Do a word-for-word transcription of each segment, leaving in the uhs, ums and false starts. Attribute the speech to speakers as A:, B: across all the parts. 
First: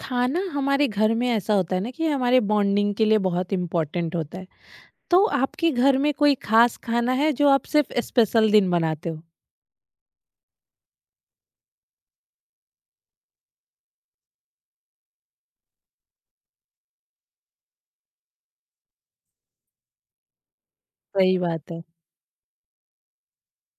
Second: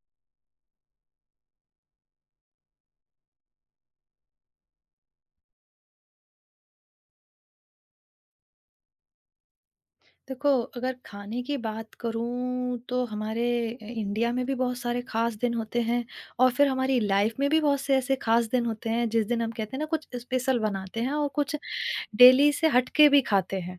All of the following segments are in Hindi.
A: खाना हमारे घर में ऐसा होता है ना कि हमारे बॉन्डिंग के लिए बहुत इम्पोर्टेंट होता है। तो आपके घर में कोई खास खाना है जो आप सिर्फ स्पेशल दिन बनाते हो?
B: देखो, अगर खाने की बात करूँ तो हमारे इंडिया में भी बहुत सारे ख़ास दिन होते हैं और फिर हमारी लाइफ में भी बहुत से ऐसे ख़ास दिन होते हैं जिस दिन हम कहते हैं ना कुछ स्पेशल बनाते हैं और
A: सही
B: कुछ
A: बात है।
B: डेली से हटके भी खाते हैं।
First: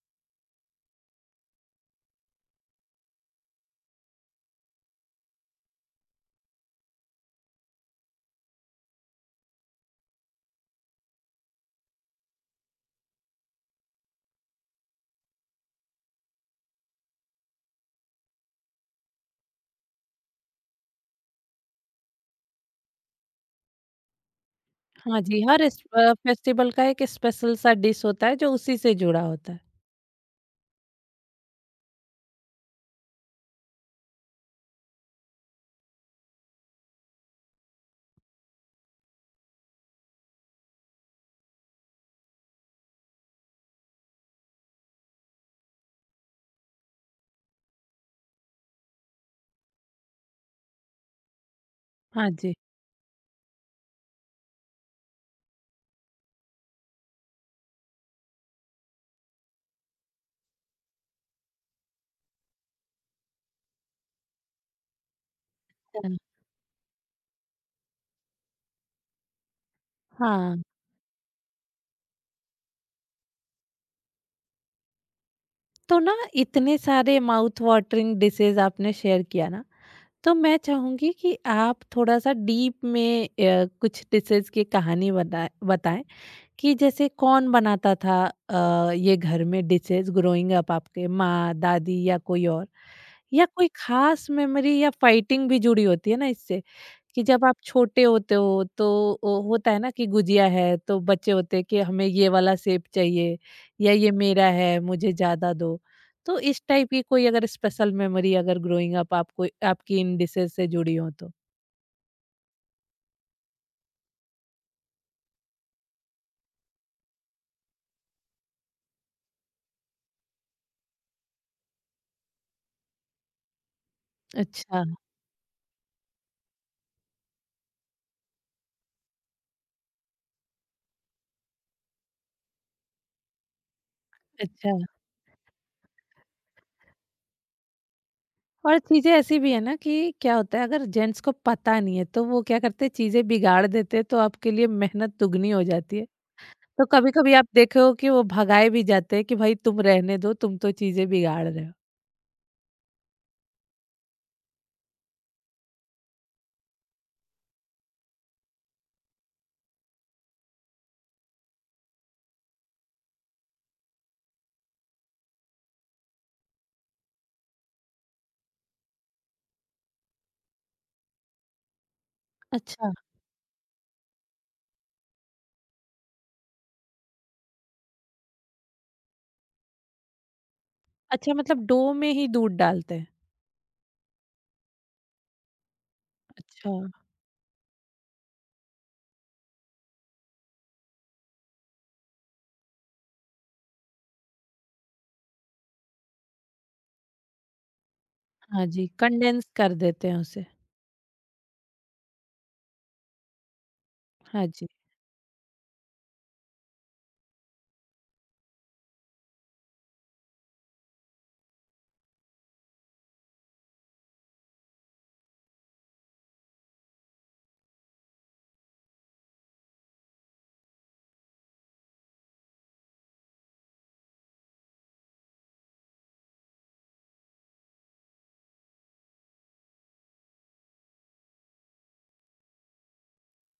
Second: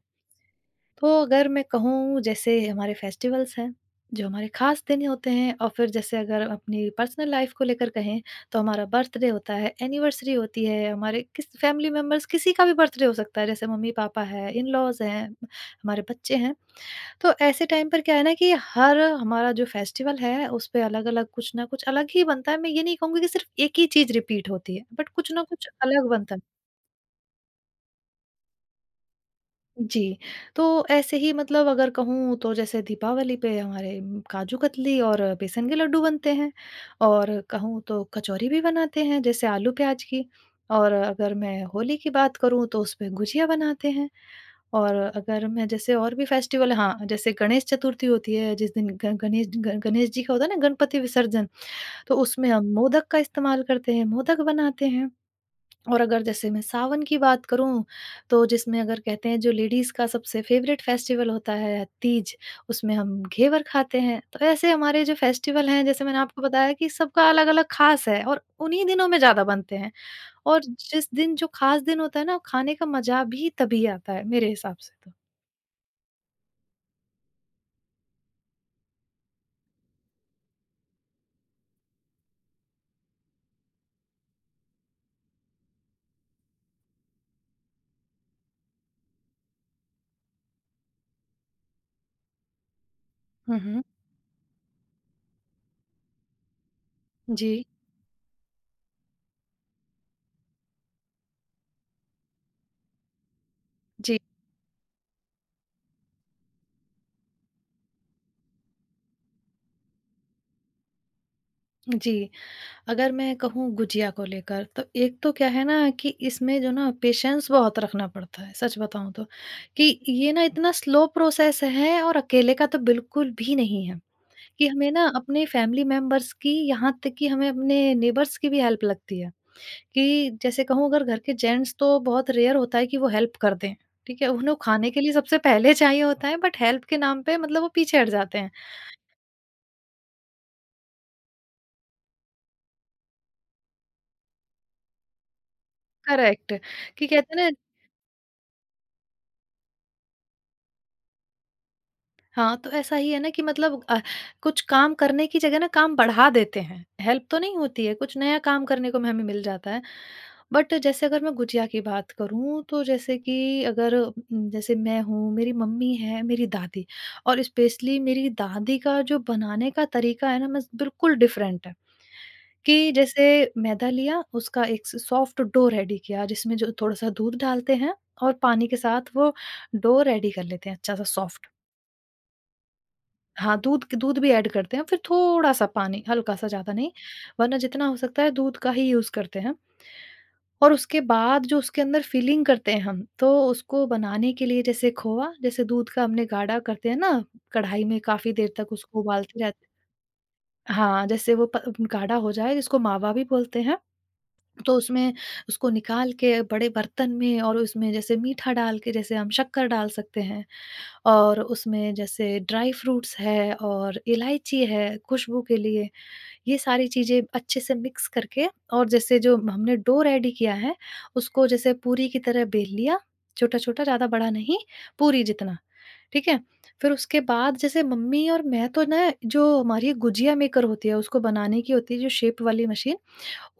B: तो अगर मैं कहूँ जैसे हमारे फेस्टिवल्स हैं, जो हमारे ख़ास दिन होते हैं और फिर जैसे अगर अपनी पर्सनल लाइफ़ को लेकर कहें तो हमारा बर्थडे होता है, एनिवर्सरी होती है, हमारे किस फैमिली मेंबर्स किसी का भी बर्थडे हो सकता है जैसे मम्मी-पापा हैं, इन-लॉज़ हैं, हमारे बच्चे हैं। तो ऐसे टाइम पर क्या है ना कि हर हमारा जो फेस्टिवल है उस पे अलग-अलग कुछ ना कुछ अलग ही बनता है। मैं ये नहीं कहूँगी कि सिर्फ़ एक ही चीज़ रिपीट होती है, बट
A: हाँ
B: कुछ
A: जी,
B: ना
A: हर
B: कुछ अलग बनता है।
A: फेस्टिवल का एक स्पेशल सा डिश होता है जो उसी से जुड़ा होता है।
B: जी, तो ऐसे ही मतलब अगर कहूँ तो जैसे दीपावली पे हमारे म, काजू कतली और बेसन के लड्डू बनते हैं और कहूँ तो कचौरी भी बनाते हैं जैसे आलू प्याज की। और अगर मैं होली की बात करूँ तो उसपे गुजिया बनाते हैं। और अगर मैं जैसे और भी फेस्टिवल, हाँ, जैसे गणेश चतुर्थी होती है जिस दिन ग गणेश ग गणेश जी का होता है ना गणपति विसर्जन, तो
A: हाँ
B: उसमें
A: जी।
B: हम मोदक का इस्तेमाल करते हैं, मोदक बनाते हैं। और अगर जैसे मैं सावन की बात करूँ, तो जिसमें अगर कहते हैं जो लेडीज़ का सबसे फ़ेवरेट फेस्टिवल होता है तीज, उसमें हम घेवर खाते हैं। तो ऐसे हमारे जो फेस्टिवल हैं जैसे
A: हाँ।
B: मैंने आपको बताया कि सबका अलग-अलग ख़ास है और उन्हीं दिनों में ज़्यादा बनते हैं।
A: हाँ,
B: और जिस दिन जो ख़ास दिन होता है ना, खाने का मज़ा भी तभी आता है मेरे हिसाब से तो।
A: तो ना इतने सारे माउथ वाटरिंग डिशेज आपने शेयर किया ना, तो मैं चाहूंगी कि आप थोड़ा सा डीप में अ, कुछ डिशेज की कहानी बता बताएं कि जैसे कौन बनाता था। अ, ये घर में डिशेस ग्रोइंग अप आपके माँ, दादी या कोई और? या
B: हुँ,
A: कोई
B: हुँ।
A: खास मेमोरी या फाइटिंग भी जुड़ी होती है ना इससे, कि जब आप
B: जी।
A: छोटे होते हो तो ओ होता है ना कि गुजिया है तो बच्चे होते हैं कि हमें ये वाला सेब चाहिए या ये
B: जी,
A: मेरा है, मुझे ज़्यादा दो। तो इस टाइप की कोई अगर स्पेशल मेमोरी अगर ग्रोइंग अप आपको आपकी इन डिशेस से जुड़ी हो तो?
B: जी। अगर मैं कहूँ गुजिया को लेकर तो एक तो क्या है ना कि इसमें जो ना पेशेंस बहुत रखना पड़ता है सच बताऊँ तो कि ये ना इतना स्लो प्रोसेस है और अकेले का तो बिल्कुल भी नहीं है कि
A: अच्छा।
B: हमें ना अपने फैमिली मेंबर्स की, यहाँ तक कि हमें अपने नेबर्स की भी हेल्प लगती है। कि जैसे कहूँ अगर घर के जेंट्स तो बहुत रेयर होता है कि वो हेल्प कर दें। ठीक है, उन्हें
A: अच्छा।
B: खाने के लिए सबसे पहले चाहिए होता है बट हेल्प के नाम पे मतलब वो पीछे हट जाते हैं।
A: और चीज़ें ऐसी भी है ना कि क्या होता है, अगर जेंट्स को पता नहीं है तो वो क्या करते हैं, चीज़ें बिगाड़ देते हैं, तो आपके लिए मेहनत दुगनी हो जाती है।
B: करेक्ट,
A: तो
B: कि
A: कभी-कभी
B: कहते हैं
A: आप
B: ना,
A: देखे हो कि वो भगाए भी जाते हैं कि भाई तुम रहने दो, तुम तो चीज़ें बिगाड़ रहे हो।
B: हाँ, तो ऐसा ही है ना कि मतलब अ, कुछ काम करने की जगह ना काम बढ़ा देते हैं। हेल्प तो नहीं होती है, कुछ नया काम करने को म हमें मिल जाता है। बट जैसे अगर मैं गुजिया की बात करूँ तो जैसे कि अगर उम, जैसे मैं हूँ, मेरी मम्मी है, मेरी दादी, और स्पेशली मेरी दादी का जो बनाने का तरीका है ना मस बिल्कुल डिफरेंट है।
A: अच्छा।
B: कि जैसे मैदा लिया, उसका एक स सॉफ्ट डो रेडी किया जिसमें जो थोड़ा-सा दूध डालते हैं और पानी के साथ वो डो रेडी कर लेते हैं अच्छा सा
A: अच्छा,
B: सॉफ्ट।
A: मतलब डो में ही दूध डालते हैं?
B: हाँ, दूध क दूध भी ऐड करते हैं, फिर थोड़ा-सा पानी, हल्का-सा,
A: अच्छा।
B: ज़्यादा नहीं, वरना जितना हो सकता है दूध का ही यूज़ करते हैं। और उसके बाद जो उसके अंदर फिलिंग करते हैं हम, तो उसको बनाने के लिए जैसे खोआ, जैसे दूध का हमने गाढ़ा करते हैं ना, कढ़ाई में काफ़ी देर
A: हाँ
B: तक
A: जी।
B: उसको उबालते
A: कंडेंस
B: रहते
A: कर देते हैं उसे।
B: हैं। हाँ, जैसे वो प गाढ़ा हो जाए, जिसको मावा भी बोलते हैं,
A: हाँ जी।
B: तो उसमें उसको निकाल के बड़े बर्तन में और उसमें जैसे मीठा डाल के, जैसे हम शक्कर डाल सकते हैं। और उसमें जैसे ड्राई फ्रूट्स है और इलायची है खुशबू के लिए, ये सारी चीज़ें अच्छे से मिक्स करके, और जैसे जो हमने डो रेडी किया है, उसको जैसे पूरी की तरह बेल लिया, छोटा-छोटा, ज़्यादा बड़ा नहीं, पूरी जितना, ठीक है? फिर उसके बाद जैसे मम्मी और मैं तो ना जो हमारी गुजिया मेकर होती है उसको बनाने की होती है जो शेप वाली मशीन,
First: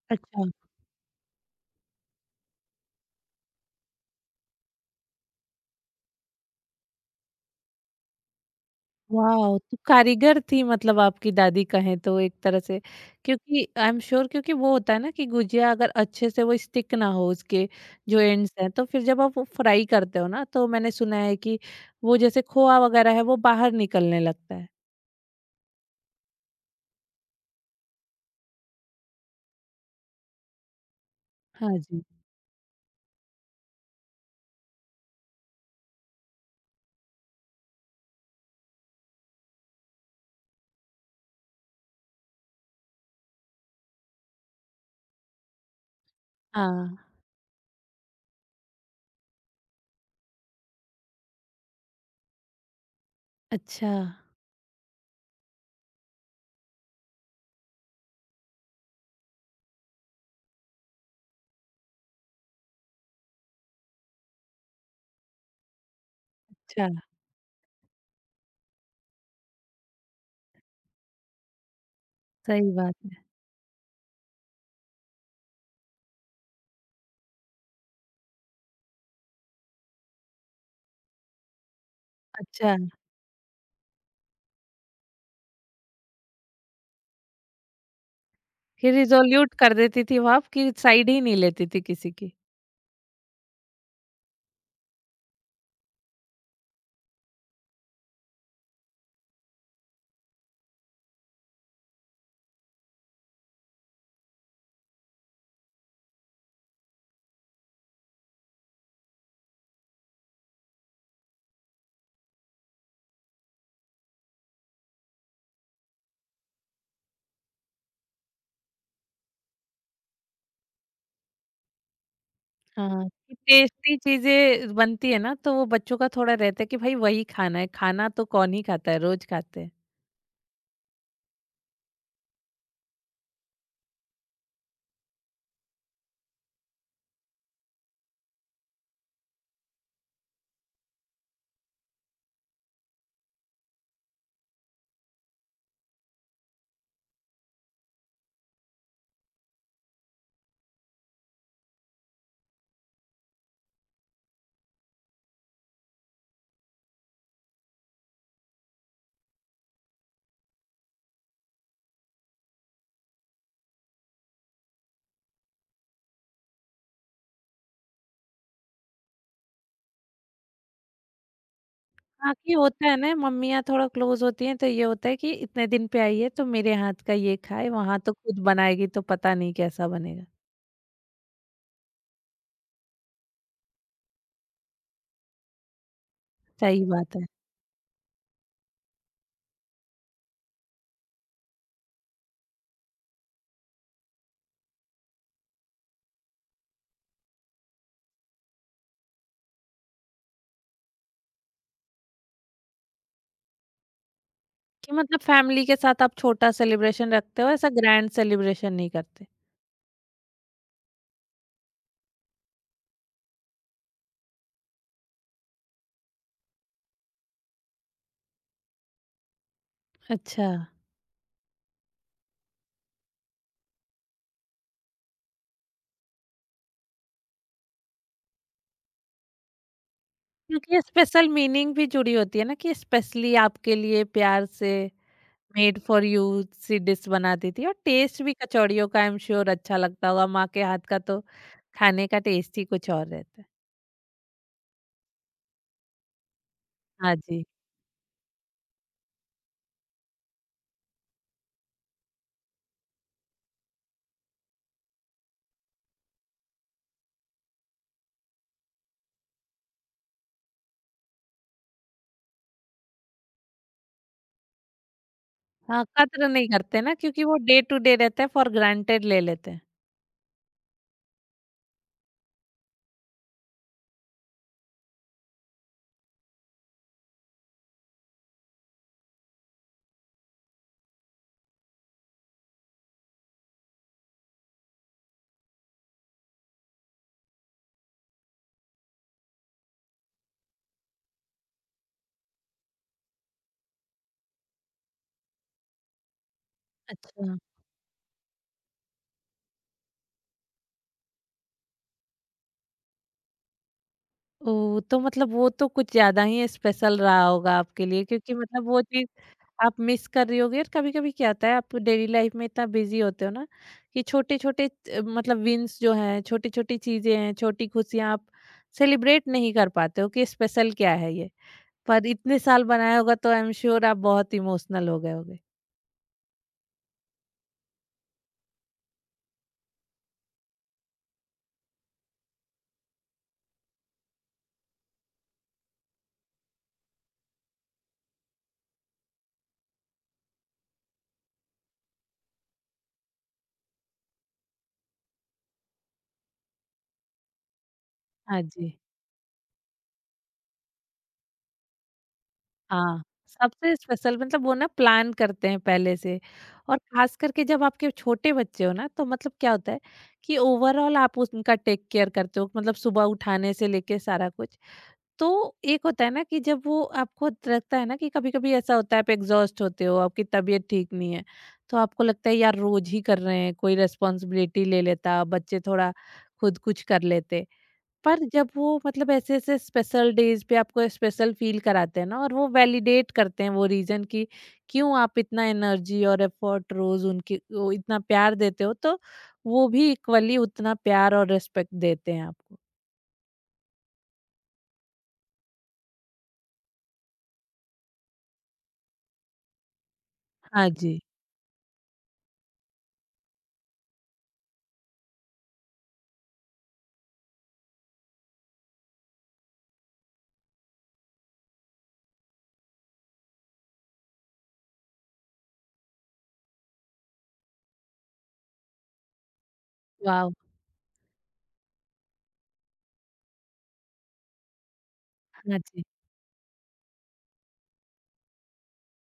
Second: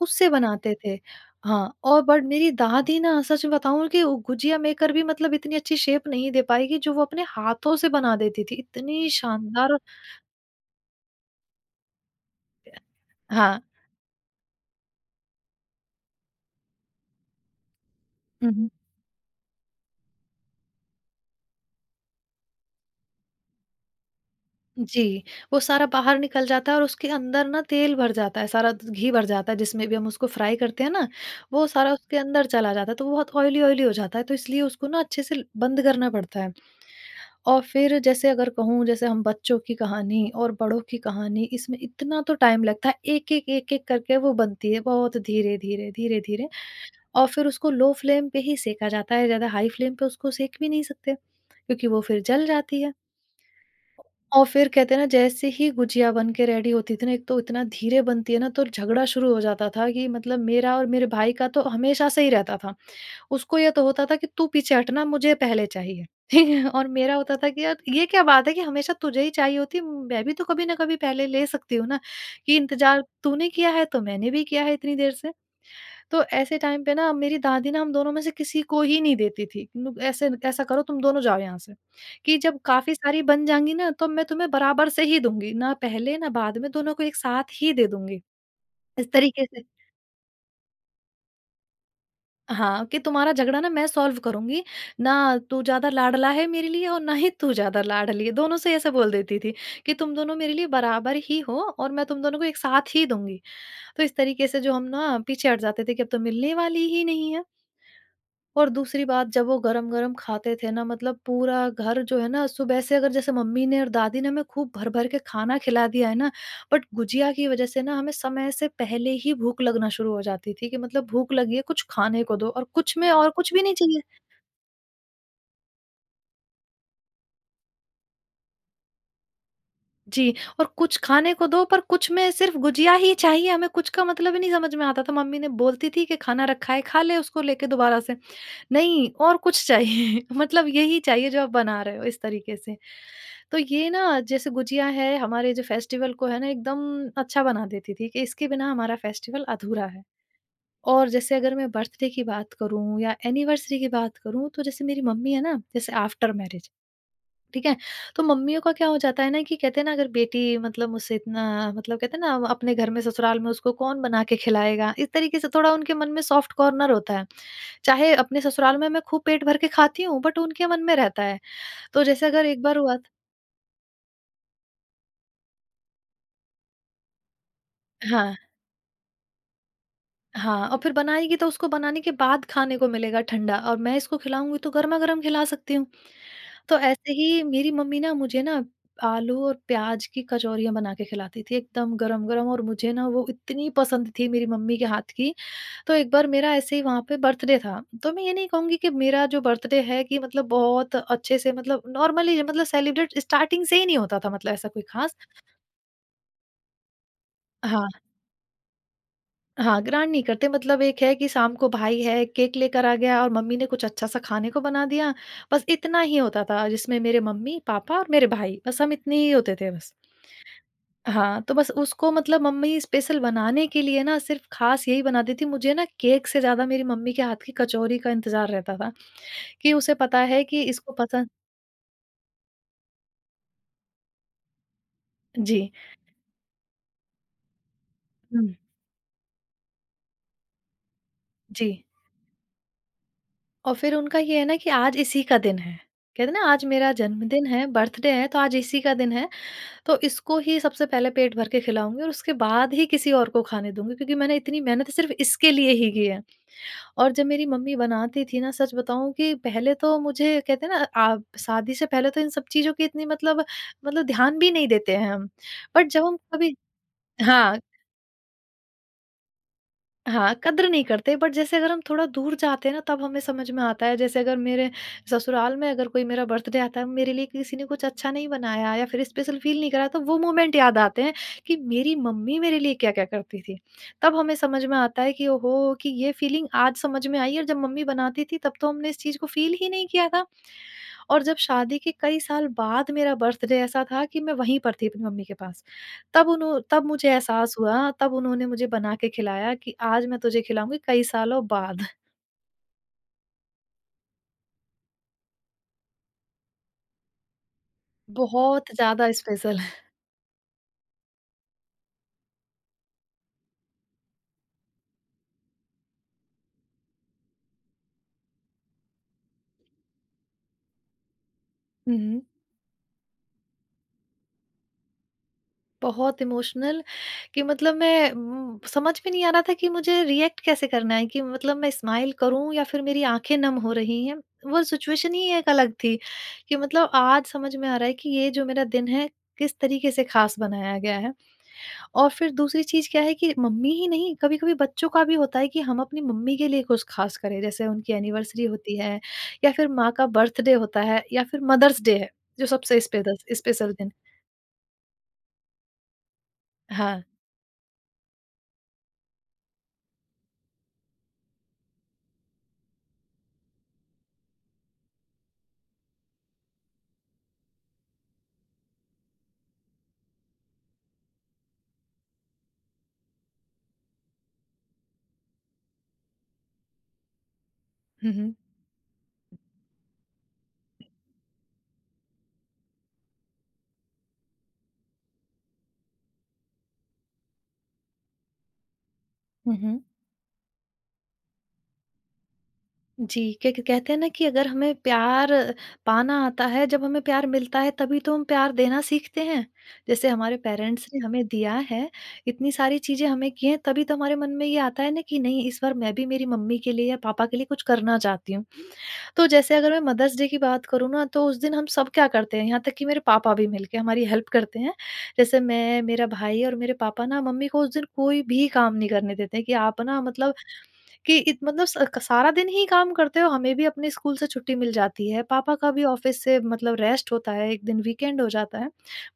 B: उससे
A: अच्छा।
B: बनाते थे। हाँ, और बट मेरी दादी ना सच बताऊँ कि वो गुजिया मेकर भी मतलब इतनी अच्छी शेप नहीं दे पाई कि जो वो अपने हाथों से बना देती थी, इतनी
A: वाओ! तो
B: शानदार।
A: कारीगर थी मतलब आपकी दादी कहें तो एक तरह से,
B: हाँ।
A: क्योंकि आई एम श्योर, क्योंकि वो होता है ना कि गुजिया अगर अच्छे से वो स्टिक ना हो, उसके जो
B: हुँ,
A: एंड्स हैं,
B: हुँ।
A: तो फिर जब आप वो फ्राई करते हो ना, तो मैंने सुना है कि वो जैसे खोआ वगैरह है वो बाहर निकलने लगता है।
B: जी, वो सारा बाहर निकल जाता है और उसके अंदर ना तेल भर जाता है, सारा घी भर जाता है जिसमें भी हम उसको फ्राई करते हैं ना, वो
A: हाँ
B: सारा
A: जी।
B: उसके अंदर चला जाता है, तो वो बहुत ऑयली-ऑयली हो जाता है, तो इसलिए उसको ना अच्छे से बंद करना पड़ता है। और फिर जैसे अगर कहूँ जैसे हम बच्चों की कहानी और बड़ों की कहानी, इसमें इतना तो टाइम लगता है, एक-एक, एक-एक करके वो बनती है बहुत धीरे-धीरे, धीरे-धीरे,
A: हाँ।
B: और फिर उसको लो फ्लेम पे ही सेका जाता है, ज़्यादा हाई फ्लेम पे उसको सेक भी नहीं सकते क्योंकि वो फिर जल जाती है।
A: अच्छा।
B: और फिर कहते हैं ना, जैसे ही गुजिया बन के रेडी होती थी ना, एक तो इतना धीरे बनती है ना तो झगड़ा शुरू हो जाता था कि मतलब मेरा और मेरे भाई का तो हमेशा से ही रहता था। उसको ये तो होता था कि तू पीछे हटना, मुझे पहले चाहिए, ठीक है?
A: अच्छा।
B: और मेरा होता था कि यार ये क्या बात है कि हमेशा तुझे ही चाहिए होती है, मैं भी तो कभी ना कभी पहले ले सकती हूँ ना, कि
A: सही बात
B: इंतज़ार
A: है।
B: तूने किया है तो मैंने भी किया है इतनी देर से। तो ऐसे टाइम पे ना मेरी दादी ना हम दोनों में से किसी को ही नहीं देती थी, नु ऐसे ऐसा करो तुम दोनों जाओ यहाँ से, कि जब
A: अच्छा,
B: काफ़ी सारी बन जाएँगी ना तो मैं तुम्हें बराबर से ही दूँगी, ना पहले ना बाद में, दोनों को एक साथ ही दे दूँगी।
A: फिर
B: इस तरीके
A: रिज़ोल्यूट
B: से,
A: कर देती थी वो आप कि साइड ही नहीं लेती थी किसी की।
B: हाँ, कि तुम्हारा झगड़ा ना मैं सॉल्व करूँगी, ना तू ज़्यादा लाडला है मेरे लिए और ना ही तू ज़्यादा लाडली है। दोनों से ऐसे बोल देती थी कि तुम दोनों मेरे लिए बराबर ही हो और मैं तुम दोनों को एक साथ ही दूँगी। तो इस तरीके से जो हम ना पीछे हट जाते थे कि अब तो मिलने वाली ही नहीं है। और दूसरी बात, जब वो गरम-गरम खाते थे ना, मतलब पूरा घर जो है ना, सुबह से अगर जैसे मम्मी ने और दादी ने हमें खूब भर-भर के खाना खिला दिया है ना, बट गुजिया की वजह से ना हमें समय से पहले ही भूख लगना शुरू हो जाती थी कि मतलब भूख लगी है कुछ खाने को दो और कुछ
A: हाँ।
B: में और कुछ भी नहीं
A: टेस्टी
B: चाहिए।
A: चीज़ें बनती है ना, तो वो बच्चों का थोड़ा रहता है कि भाई वही खाना है, खाना तो कौन ही खाता है, रोज़ खाते हैं।
B: जी, और कुछ खाने को दो पर कुछ में सिर्फ़ गुजिया ही चाहिए हमें, कुछ का मतलब ही नहीं समझ में आता था। मम्मी ने बोलती थी कि खाना रखा है खा ले उसको लेके दोबारा से। नहीं और कुछ चाहिए मतलब यही चाहिए जो आप बना रहे हो इस तरीके से। तो ये ना जैसे गुजिया है हमारे जो फेस्टिवल को है ना एकदम अच्छा बना देती थी कि इसके बिना हमारा फेस्टिवल अधूरा है। और जैसे अगर मैं बर्थडे की बात करूँ या एनिवर्सरी की बात करूँ तो जैसे मेरी मम्मी है ना, जैसे आफ्टर मैरिज, ठीक है? तो मम्मियों का क्या हो जाता है ना कि कहते हैं ना अगर बेटी मतलब मुझसे इतना, मतलब कहते हैं ना अपने घर में ससुराल में उसको कौन बना के खिलाएगा? इस तरीके से थोड़ा उनके मन में सॉफ्ट कॉर्नर होता है। चाहे अपने ससुराल में मैं खूब पेट भर के खाती हूँ बट उनके मन में रहता है। तो जैसे अगर
A: बाकी
B: एक बार
A: होता है
B: हुआ थ
A: ना, मम्मियाँ थोड़ा क्लोज़ होती हैं, तो ये होता है कि इतने दिन पे आई है तो मेरे हाथ का ये खाए, वहाँ तो
B: हाँ।
A: खुद बनाएगी तो पता नहीं कैसा बनेगा।
B: हाँ, और फिर बनाएगी तो उसको बनाने के बाद खाने को मिलेगा ठंडा और मैं इसको खिलाऊँगी तो गरमा-गरम खिला सकती हूँ। तो
A: सही
B: ऐसे
A: बात है।
B: ही मेरी मम्मी ना मुझे ना आलू और प्याज की कचौरियाँ बना के खिलाती थी एकदम गरम-गरम और मुझे ना वो इतनी पसंद थी मेरी मम्मी के हाथ की। तो एक बार मेरा ऐसे ही वहाँ पे बर्थडे था, तो मैं ये नहीं कहूँगी कि मेरा जो बर्थडे है कि मतलब बहुत अच्छे से मतलब नॉर्मली मतलब सेलिब्रेट स्टार्टिंग से ही नहीं होता था मतलब ऐसा कोई
A: कि
B: ख़ास।
A: मतलब फैमिली के साथ आप छोटा सेलिब्रेशन रखते हो, ऐसा
B: हाँ।
A: ग्रैंड सेलिब्रेशन नहीं करते।
B: हाँ, ग्रांड नहीं करते, मतलब एक है कि शाम को भाई है, केक लेकर आ गया और मम्मी ने कुछ अच्छा-सा खाने को बना दिया, बस इतना ही होता था जिसमें मेरे मम्मी, पापा और मेरे भाई, बस हम इतने ही होते थे बस।
A: अच्छा।
B: हाँ, तो बस उसको मतलब मम्मी स्पेशल बनाने के लिए ना सिर्फ़ ख़ास यही बनाती थी, मुझे ना केक से ज़्यादा मेरी मम्मी के हाथ की कचौरी का इंतज़ार रहता था, कि उसे पता है कि
A: क्योंकि
B: इसको
A: स्पेशल
B: पसंद।
A: मीनिंग भी जुड़ी होती है ना कि स्पेशली आपके लिए प्यार से
B: जी।
A: मेड फॉर यू सी डिश बनाती थी। और टेस्ट भी
B: हुँ,
A: कचौड़ियों का आई एम श्योर अच्छा लगता होगा, माँ के हाथ का तो
B: जी।
A: खाने का टेस्ट ही कुछ और रहता है।
B: और फिर उनका ये है ना कि आज इसी का दिन है, कहते हैं ना आज मेरा
A: हाँ जी।
B: जन्मदिन है, बर्थडे है तो आज इसी का दिन है। तो इसको ही सबसे पहले पेट भर के खिलाऊँगी और उसके बाद ही किसी और को खाने दूँगी क्योंकि मैंने इतनी मेहनत सिर्फ़ इसके लिए ही की है। और जब मेरी मम्मी बनाती थी ना सच बताऊँ कि पहले तो मुझे कहते हैं ना आ शादी से पहले तो इन सब चीज़ों की इतनी मतलब, मतलब ध्यान भी नहीं देते हैं हम।
A: हाँ,
B: बट जब हम
A: कद्र नहीं
B: कभी
A: करते ना, क्योंकि वो
B: हाँ,
A: डे टू डे रहता है, फॉर ग्रांटेड ले लेते हैं।
B: हाँ, कद्र नहीं करते, बट जैसे अगर हम थोड़ा दूर जाते हैं ना तब हमें समझ में आता है। जैसे अगर मेरे ससुराल में अगर कोई मेरा बर्थडे आता है, मेरे लिए किसी ने कुछ अच्छा नहीं बनाया या फिर स्पेशल फ़ील नहीं कराया, तो वो मोमेंट याद आते हैं कि मेरी मम्मी मेरे लिए क्या-क्या करती थी। तब हमें समझ में आता है कि ओहो! कि ये फ़ीलिंग आज समझ में आई है, और जब मम्मी बनाती थी तब तो हमने इस चीज़ को फ़ील ही नहीं किया था। और जब शादी के कई साल बाद मेरा बर्थडे ऐसा था कि मैं वहीं पर थी अपनी मम्मी के पास। तब उन्हों तब मुझे
A: अच्छा।
B: एहसास हुआ, तब उन्होंने मुझे बना के खिलाया कि आज मैं तुझे खिलाऊँगी कई सालों बाद।
A: ओह! तो मतलब वो तो कुछ ज़्यादा ही स्पेशल रहा होगा आपके लिए, क्योंकि मतलब
B: बहुत
A: वो चीज़
B: ज़्यादा स्पेशल।
A: आप मिस कर रही होगी। और कभी-कभी क्या होता है, आप डेली लाइफ में इतना बिजी होते हो ना कि छोटे-छोटे अ, मतलब विंस जो हैं, छोटी-छोटी चीजें हैं, छोटी खुशियाँ आप सेलिब्रेट नहीं कर पाते हो कि स्पेशल क्या है ये। पर
B: हुँ,
A: इतने साल बनाया होगा तो आई एम श्योर आप बहुत इमोशनल हो गए होंगे।
B: बहुत इमोशनल। कि मतलब मैं उम, समझ में नहीं आ रहा था कि मुझे रिएक्ट कैसे करना है, कि मतलब मैं स्माइल करूँ या फिर मेरी आँखें नम हो रही हैं। वो सिचुएशन ही एक अलग थी, कि मतलब आज समझ में आ रहा है कि ये जो मेरा दिन है, किस तरीके से खास बनाया गया है। और फिर दूसरी चीज़ क्या है कि मम्मी ही नहीं, कभी-कभी बच्चों का भी होता है कि हम अपनी मम्मी के लिए कुछ ख़ास करें, जैसे उनकी
A: हाँ
B: एनिवर्सरी
A: जी।
B: होती है, या फिर माँ का बर्थडे होता है, या फिर मदर्स डे है, जो सबसे
A: हाँ।
B: स्पेदस स्पेशल
A: सबसे
B: दिन।
A: स्पेशल मतलब वो ना प्लान करते हैं पहले से। और
B: हाँ।
A: खास करके जब आपके छोटे बच्चे हो ना, तो मतलब क्या होता है कि ओवरऑल आप उनका टेक केयर करते हो, मतलब सुबह उठाने से लेके सारा कुछ। तो एक होता है ना कि जब वो आपको लगता है ना कि कभी कभी ऐसा होता है आप एग्जॉस्ट होते हो, आपकी तबीयत ठीक नहीं है, तो आपको लगता है यार रोज ही कर रहे हैं, कोई रेस्पॉन्सिबिलिटी ले लेता, बच्चे थोड़ा खुद कुछ कर लेते।
B: हुँ,
A: पर
B: हुँ।
A: जब वो मतलब ऐसे ऐसे स्पेशल डेज पे आपको स्पेशल फील कराते हैं ना और वो वैलिडेट करते हैं वो रीजन कि क्यों आप इतना एनर्जी और एफर्ट रोज उनकी वो इतना प्यार देते हो, तो
B: हुँ,
A: वो
B: हुँ।
A: भी इक्वली उतना प्यार और रिस्पेक्ट देते हैं आपको।
B: जी। क्या क कहते हैं ना कि अगर हमें प्यार पाना आता है, जब हमें प्यार मिलता है तभी तो हम प्यार देना सीखते हैं। जैसे हमारे
A: हाँ
B: पेरेंट्स
A: जी।
B: ने हमें दिया है, इतनी सारी चीज़ें हमें की हैं, तभी तो हमारे मन में ये आता है ना कि नहीं, इस बार मैं भी मेरी मम्मी के लिए या पापा के लिए कुछ करना चाहती हूँ। तो जैसे अगर मैं मदर्स डे की बात करूँ ना, तो उस दिन हम सब क्या करते हैं, यहाँ तक कि मेरे पापा भी मिलके हमारी हेल्प करते हैं। जैसे मैं, मेरा भाई और मेरे पापा ना मम्मी को उस दिन कोई भी काम नहीं करने देते हैं कि आप ना,
A: वाह।
B: मतलब, कि इत मतलब स क सारा दिन ही काम करते हो, हमें भी अपने स्कूल से छुट्टी मिल जाती है, पापा
A: हाँ
B: का
A: जी।
B: भी ऑफ़िस से मतलब रेस्ट होता है, एक दिन वीकेंड हो जाता है।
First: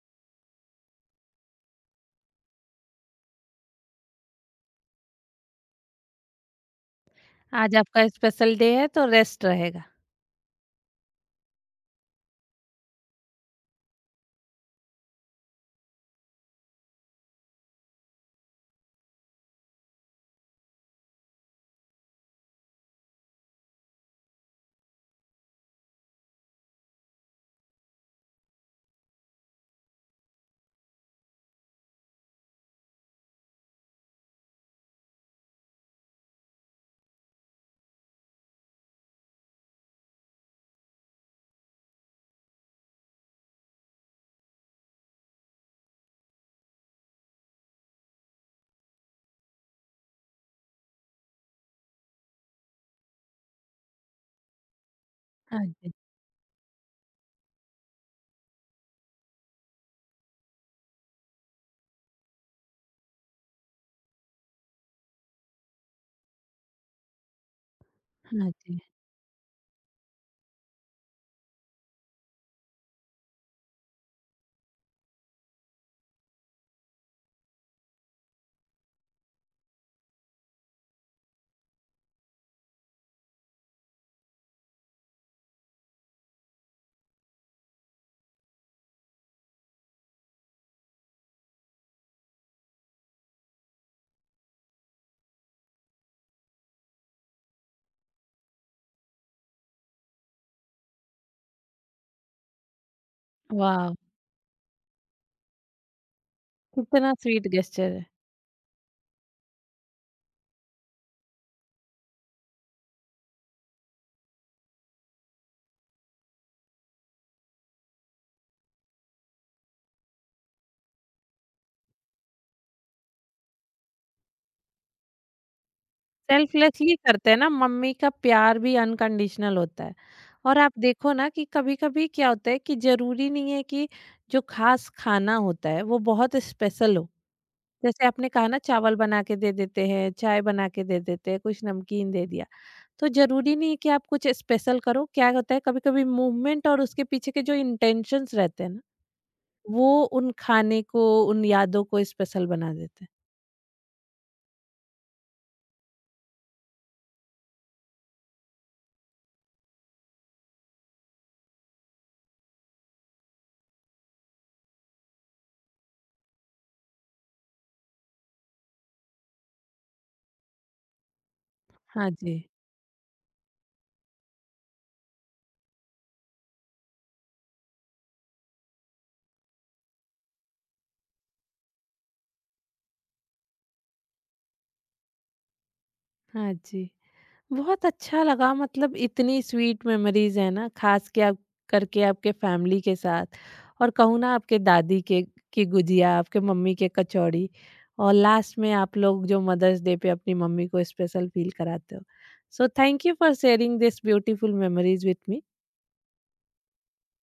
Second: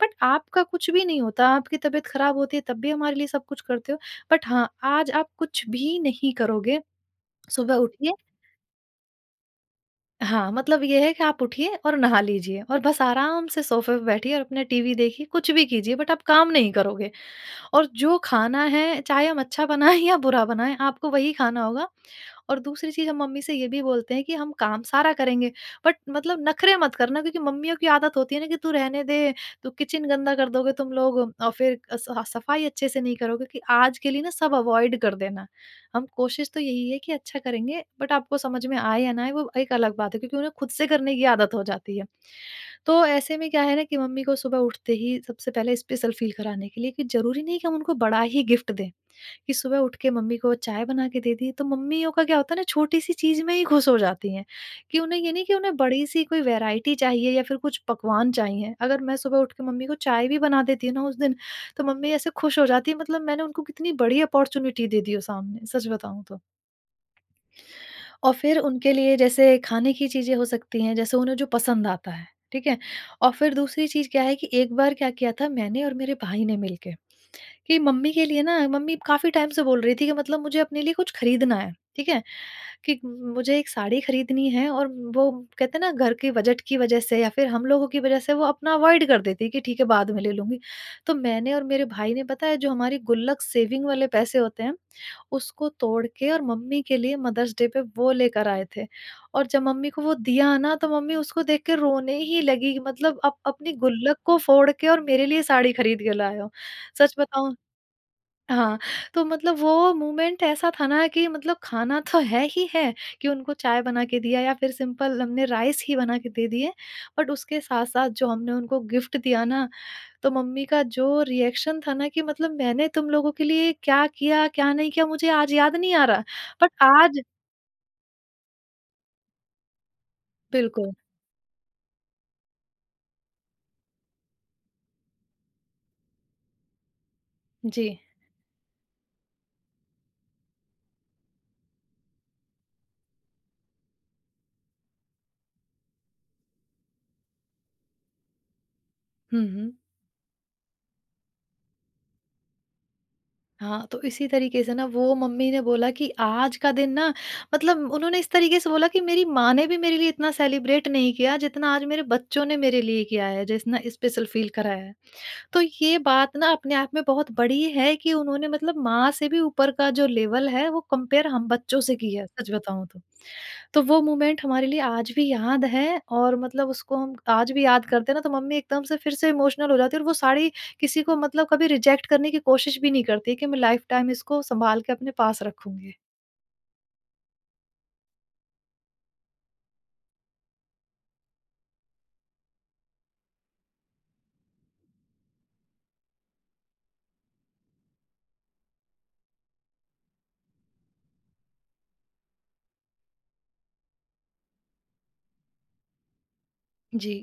B: बट आपका कुछ भी नहीं होता, आपकी तबीयत ख़राब होती है तब भी हमारे लिए सब कुछ करते हो। बट हाँ, आज आप कुछ भी नहीं करोगे, सुबह
A: आज आपका
B: उठिए।
A: स्पेशल डे है तो रेस्ट रहेगा।
B: हाँ, मतलब ये है कि आप उठिए और नहा लीजिए और बस आराम से सोफ़े पे बैठिए और अपने टीवी देखिए, कुछ भी कीजिए, बट आप काम नहीं करोगे। और जो खाना है चाहे हम अच्छा बनाएँ या बुरा बनाएँ, आपको वही खाना होगा। और दूसरी चीज़ हम मम्मी से ये भी बोलते हैं कि हम काम सारा करेंगे, बट मतलब नखरे मत करना, क्योंकि मम्मियों की आदत होती है ना कि तू रहने दे, तू किचन गंदा कर दोगे तुम लोग, और फिर स सफाई अच्छे से नहीं करोगे, कि आज के लिए ना सब अवॉइड कर देना। हम कोशिश तो यही है कि अच्छा करेंगे, बट आपको समझ में आए या ना आए वो एक अलग बात है, क्योंकि उन्हें खुद से करने की आदत हो जाती है। तो ऐसे में क्या है ना कि मम्मी को सुबह उठते ही सबसे पहले स्पेशल फील कराने के लिए, कि ज़रूरी नहीं कि हम उनको बड़ा ही गिफ्ट दें, कि सुबह उठ के मम्मी को चाय बना के दे दी, तो मम्मियों का क्या होता है ना, छोटी-सी चीज़ में ही खुश हो जाती हैं, कि उन्हें ये नहीं कि
A: हाँ
B: उन्हें
A: जी।
B: बड़ी-सी कोई वैरायटी चाहिए या फिर कुछ पकवान चाहिए। अगर मैं सुबह उठ के मम्मी को चाय भी बना देती हूँ ना उस दिन, तो मम्मी ऐसे खुश हो जाती है, मतलब मैंने उनको कितनी बड़ी अपॉर्च्युनिटी दे दी हो सामने, सच बताऊँ तो। और
A: हाँ
B: फिर
A: जी।
B: उनके लिए जैसे खाने की चीज़ें हो सकती हैं, जैसे उन्हें जो पसंद आता है, ठीक है? और फिर दूसरी चीज़ क्या है कि एक बार क्या किया था मैंने और मेरे भाई ने मिलके, कि मम्मी के लिए ना, मम्मी काफ़ी टाइम से बोल रही थी कि मतलब मुझे अपने लिए कुछ खरीदना है, ठीक है? कि मुझे एक साड़ी खरीदनी है, और वो कहते हैं ना घर के बजट की वज़ह से या फिर हम लोगों की वज़ह से वो अपना अवॉइड कर देती है कि ठीक है, बाद में ले लूँगी। तो मैंने और मेरे भाई ने, पता है, जो हमारी गुल्लक सेविंग वाले पैसे होते हैं, उसको तोड़ के और मम्मी के लिए मदर्स डे पे वो लेकर आए थे। और जब मम्मी को वो दिया ना, तो मम्मी उसको देख के रोने ही लगी, कि मतलब आप अपनी
A: वाव!
B: गुल्लक को फोड़ के और मेरे लिए साड़ी खरीद के लाए हो।
A: कितना
B: सच
A: स्वीट
B: बताऊँ।
A: गेस्चर है।
B: हाँ, तो मतलब वो मोमेंट ऐसा था ना कि मतलब खाना तो है ही है, कि उनको चाय बना के दिया या फिर सिंपल हमने राइस ही बना के दे दिए। बट उसके साथ-साथ जो हमने उनको गिफ्ट दिया ना, तो मम्मी का जो रिएक्शन था ना, कि मतलब मैंने तुम लोगों के लिए क्या किया, क्या नहीं किया, मुझे आज याद नहीं आ रहा। बट
A: सेल्फलेसली
B: आज।
A: करते हैं ना, मम्मी का प्यार भी अनकंडीशनल होता है। और आप
B: बिल्कुल।
A: देखो ना कि कभी-कभी क्या होता है कि ज़रूरी नहीं है कि जो खास खाना होता है वो बहुत स्पेशल हो।
B: जी।
A: जैसे आपने कहा ना, चावल बना के दे देते हैं, चाय बना के दे देते हैं, कुछ नमकीन दे दिया। तो ज़रूरी नहीं है कि आप कुछ स्पेशल करो। क्या होता है कभी-कभी मूवमेंट और उसके पीछे के जो इंटेंशंस रहते हैं ना,
B: हुँ, हुँ।
A: वो उन खाने को, उन यादों को स्पेशल बना देते हैं।
B: हाँ, तो इसी तरीके से ना वो मम्मी ने बोला कि आज का दिन ना, मतलब उन्होंने इस तरीके से बोला कि मेरी माँ ने भी मेरे लिए इतना सेलिब्रेट नहीं किया जितना आज मेरे बच्चों ने मेरे लिए किया है, जितना स्पेशल फील कराया है। तो ये बात ना अपने आप में बहुत बड़ी है कि उन्होंने, मतलब, माँ से भी ऊपर का जो लेवल है वो कंपेयर हम बच्चों से
A: हाँ
B: की है,
A: जी।
B: सच बताऊं तो। तो वो मोमेंट हमारे लिए आज भी याद है, और मतलब उसको हम आज भी याद करते हैं ना तो मम्मी एकदम से फिर से इमोशनल हो जाती है, और वो साड़ी किसी को, मतलब, कभी रिजेक्ट करने की कोशिश भी नहीं करती, कि मैं लाइफ टाइम इसको संभाल के अपने पास रखूंगी।
A: हाँ जी। बहुत अच्छा लगा, मतलब इतनी स्वीट मेमोरीज़ है ना, ख़ास के आप करके आपके फैमिली के साथ। और कहूँ ना आपके दादी के की गुजिया, आपके मम्मी के कचौड़ी और लास्ट में आप लोग जो मदर्स डे पे अपनी मम्मी को स्पेशल फ़ील कराते हो। So thank you for sharing this beautiful memories with me.
B: Ji.